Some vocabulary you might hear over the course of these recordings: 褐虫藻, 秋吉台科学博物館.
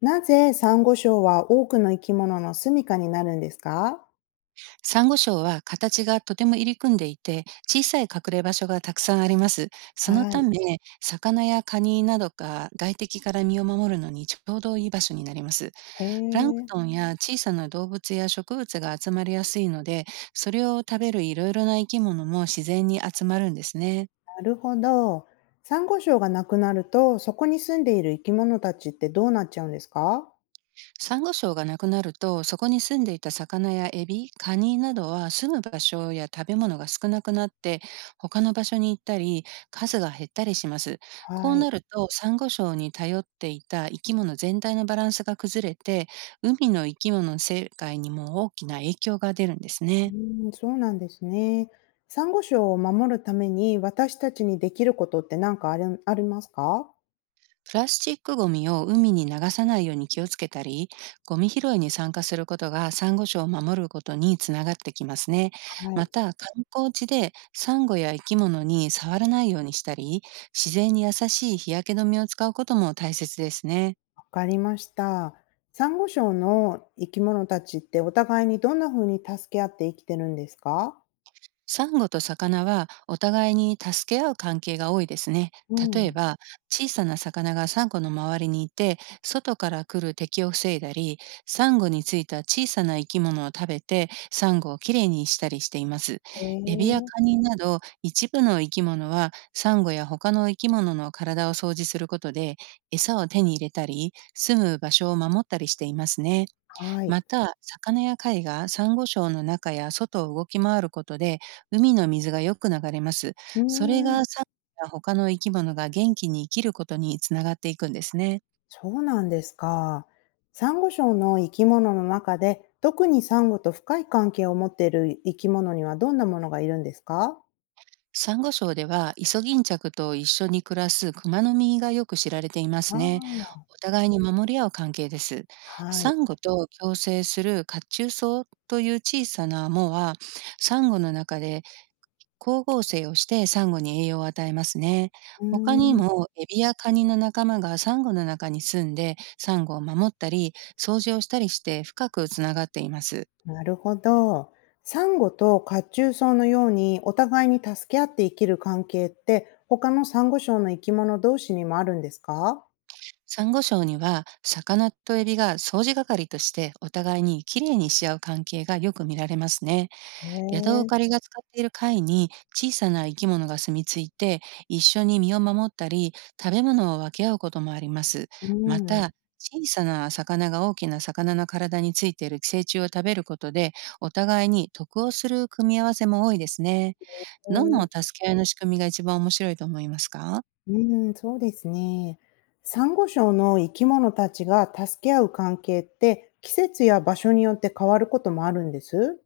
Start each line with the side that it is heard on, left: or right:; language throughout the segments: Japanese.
left: なぜサンゴ礁は多くの生き物の住処になるんですか？
right: サンゴ礁は形がとても入り組んでいて、小さい隠れ場所がたくさんあります。その
left: は
right: た
left: い。
right: め、魚やカニなどが外敵から身を守るのにちょうどいい場所になります。
left: へ
right: プラン
left: え、
right: ク
left: な
right: トンや小さな動物や植物が集まりやすいので、それを食べるいろいろな生き物も自然に集まるんですね。
left: るほど。サンゴ礁がなくなると、そこに住んでいる生き物たちってどうなっちゃうんですか？
right: サンゴ礁がなくなると、そこに住んでいた魚やエビ、カニなどは住む場所や食べ物が少なくなって、他の場所に行ったり、数が減ったりします。こ
left: は
right: う
left: い。
right: なると、サンゴ礁に頼っていた生き物全体のバランスが崩れて、海の生き物の世界にも大きな影響が出るんですね。
left: うん、そうなんですね。サンゴ礁を守るために私たちにできることって何かある、ありますか？
right: プラスチックゴミを海に流さないように気をつけたり、ゴミ拾いに参加することがサンゴ礁を守ることにつながってきますね。
left: は
right: ま
left: い。
right: た、観光地でサンゴや生き物に触らないようにしたり、自然に優しい日焼け止めを使うことも大切ですね。
left: わかりました。サンゴ礁の生き物たちってお互いにどんな風に助け合って生きてるんですか？
right: サンゴと魚はお互いに助け合う関係が多いですね。
left: う
right: 例え
left: ん。
right: ば、小さな魚がサンゴの周りにいて、外から来る敵を防いだり、サンゴについた小さな生き物を食べて、サンゴをきれいにしたりしています。
left: へ
right: エビや
left: え。
right: カニなど、一部の生き物は、サンゴや他の生き物の体を掃除することで、餌を手に入れたり、住む場所を守ったりしていますね。
left: はい。
right: また、魚や貝がサンゴ礁の中や外を動き回ることで、海の水がよく流れます。
left: うー
right: それ
left: ん、
right: がサンゴや他の生き物が元気に生きることにつながっていくんですね。
left: そうなんですか。サンゴ礁の生き物の中で、特にサンゴと深い関係を持っている生き物にはどんなものがいるんですか？
right: サンゴ礁では、イソギンチャクと一緒に暮らすクマノミがよく知られていますね。
left: あ
right: お互いに守り合う関係です。
left: あ、は
right: サ
left: い。
right: ンゴと共生する褐虫藻という小さな藻は、サンゴの中で光合成をしてサンゴに栄養を与えますね。
left: うー
right: 他に
left: ん、
right: もエビやカニの仲間がサンゴの中に住んでサンゴを守ったり、掃除をしたりして深くつながっています。
left: なるほど。サンゴと褐虫藻のようにお互いに助け合って生きる関係って、他のサンゴ礁の生き物同士にもあるんですか？
right: サンゴ礁には魚とエビが掃除係としてお互いにきれいにし合う関係がよく見られますね。
left: へ
right: ヤド
left: え、
right: カリが使っている貝に小さな生き物が住み着いて、一緒に身を守ったり、食べ物を分け合うこともあります。
left: う
right: ま
left: ん。
right: た、小さな魚が大きな魚の体についている寄生虫を食べることで、お互いに得をする組み合わせも多いですね。どの助け合いの仕組みが一番面白いと思いますか？
left: そうですね。サンゴ礁の生き物たちが助け合う関係って季節や場所によって変わることもあるんです。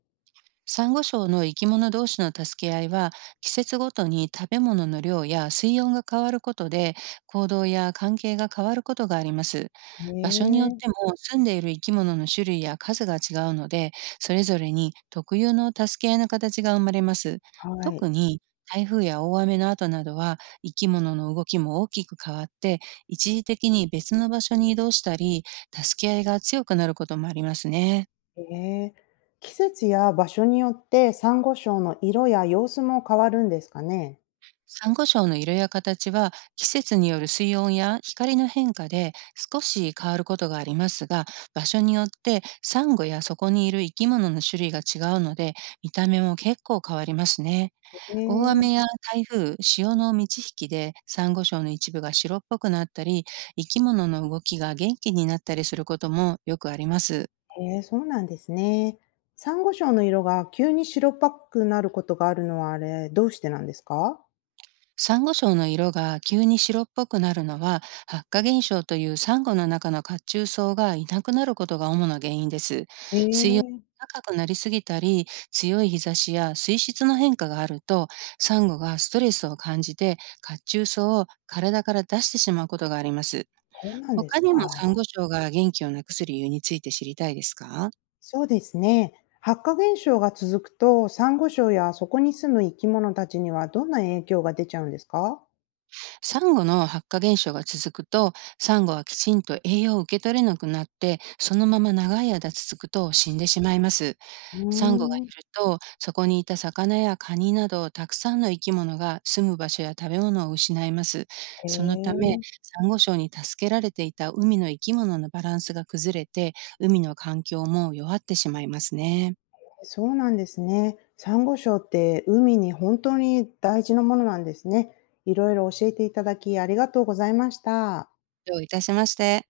right: サンゴ礁の生き物同士の助け合いは、季節ごとに食べ物の量や水温が変わることで、行動や関係が変わることがあります。
left: へ
right: 場所によっ
left: え、
right: ても住んでいる生き物の種類や数が違うので、それぞれに特有の助け合いの形が生まれます。
left: は
right: 特
left: い。
right: に台風や大雨の後などは、生き物の動きも大きく変わって、一時的に別の場所に移動したり、助け合いが強くなることもありますね。
left: へえ。季節や場所によってサンゴ礁の色や様子も変わるんですかね。
right: サンゴ礁の色や形は、季節による水温や光の変化で少し変わることがありますが、場所によってサンゴやそこにいる生き物の種類が違うので、見た目も結構変わりますね。
left: へ
right: 大
left: え、
right: 雨や台風、潮の満ち引きでサンゴ礁の一部が白っぽくなったり、生き物の動きが元気になったりすることもよくあります。
left: へえ、そうなんですね。サンゴ礁の色が急に白っぽくなることがあるのはどうしてなんですか？
right: サンゴ礁の色が急に白っぽくなるのは、白化現象というサンゴの中の褐虫藻がいなくなることが主な原因です。
left: へ
right: 水温が
left: え、
right: 高くなりすぎたり、強い日差しや水質の変化があると、サンゴがストレスを感じて褐虫藻を体から出してしまうことがあります。
left: そうなんで
right: 他
left: す
right: にも
left: か。
right: サンゴ礁が元気をなくす理由について知りたいですか？
left: そうですね。発火現象が続くと、サンゴ礁やそこに住む生き物たちにはどんな影響が出ちゃうんですか？
right: サンゴの発火現象が続くと、サンゴはきちんと栄養を受け取れなくなって、そのまま長い間続くと死んでしまいます。
left: う
right: サンゴが
left: ーん。
right: 減ると、そこにいた魚やカニなどたくさんの生き物が住む場所や食べ物を失います。
left: へ
right: そのため、
left: え、
right: サンゴ礁に助けられていた海の生き物のバランスが崩れて、海の環境も弱ってしまいますね。
left: そうなんですね。サンゴ礁って海に本当に大事なものなんですね。いろいろ教えていただきありがとうございました。
right: どういたしまして。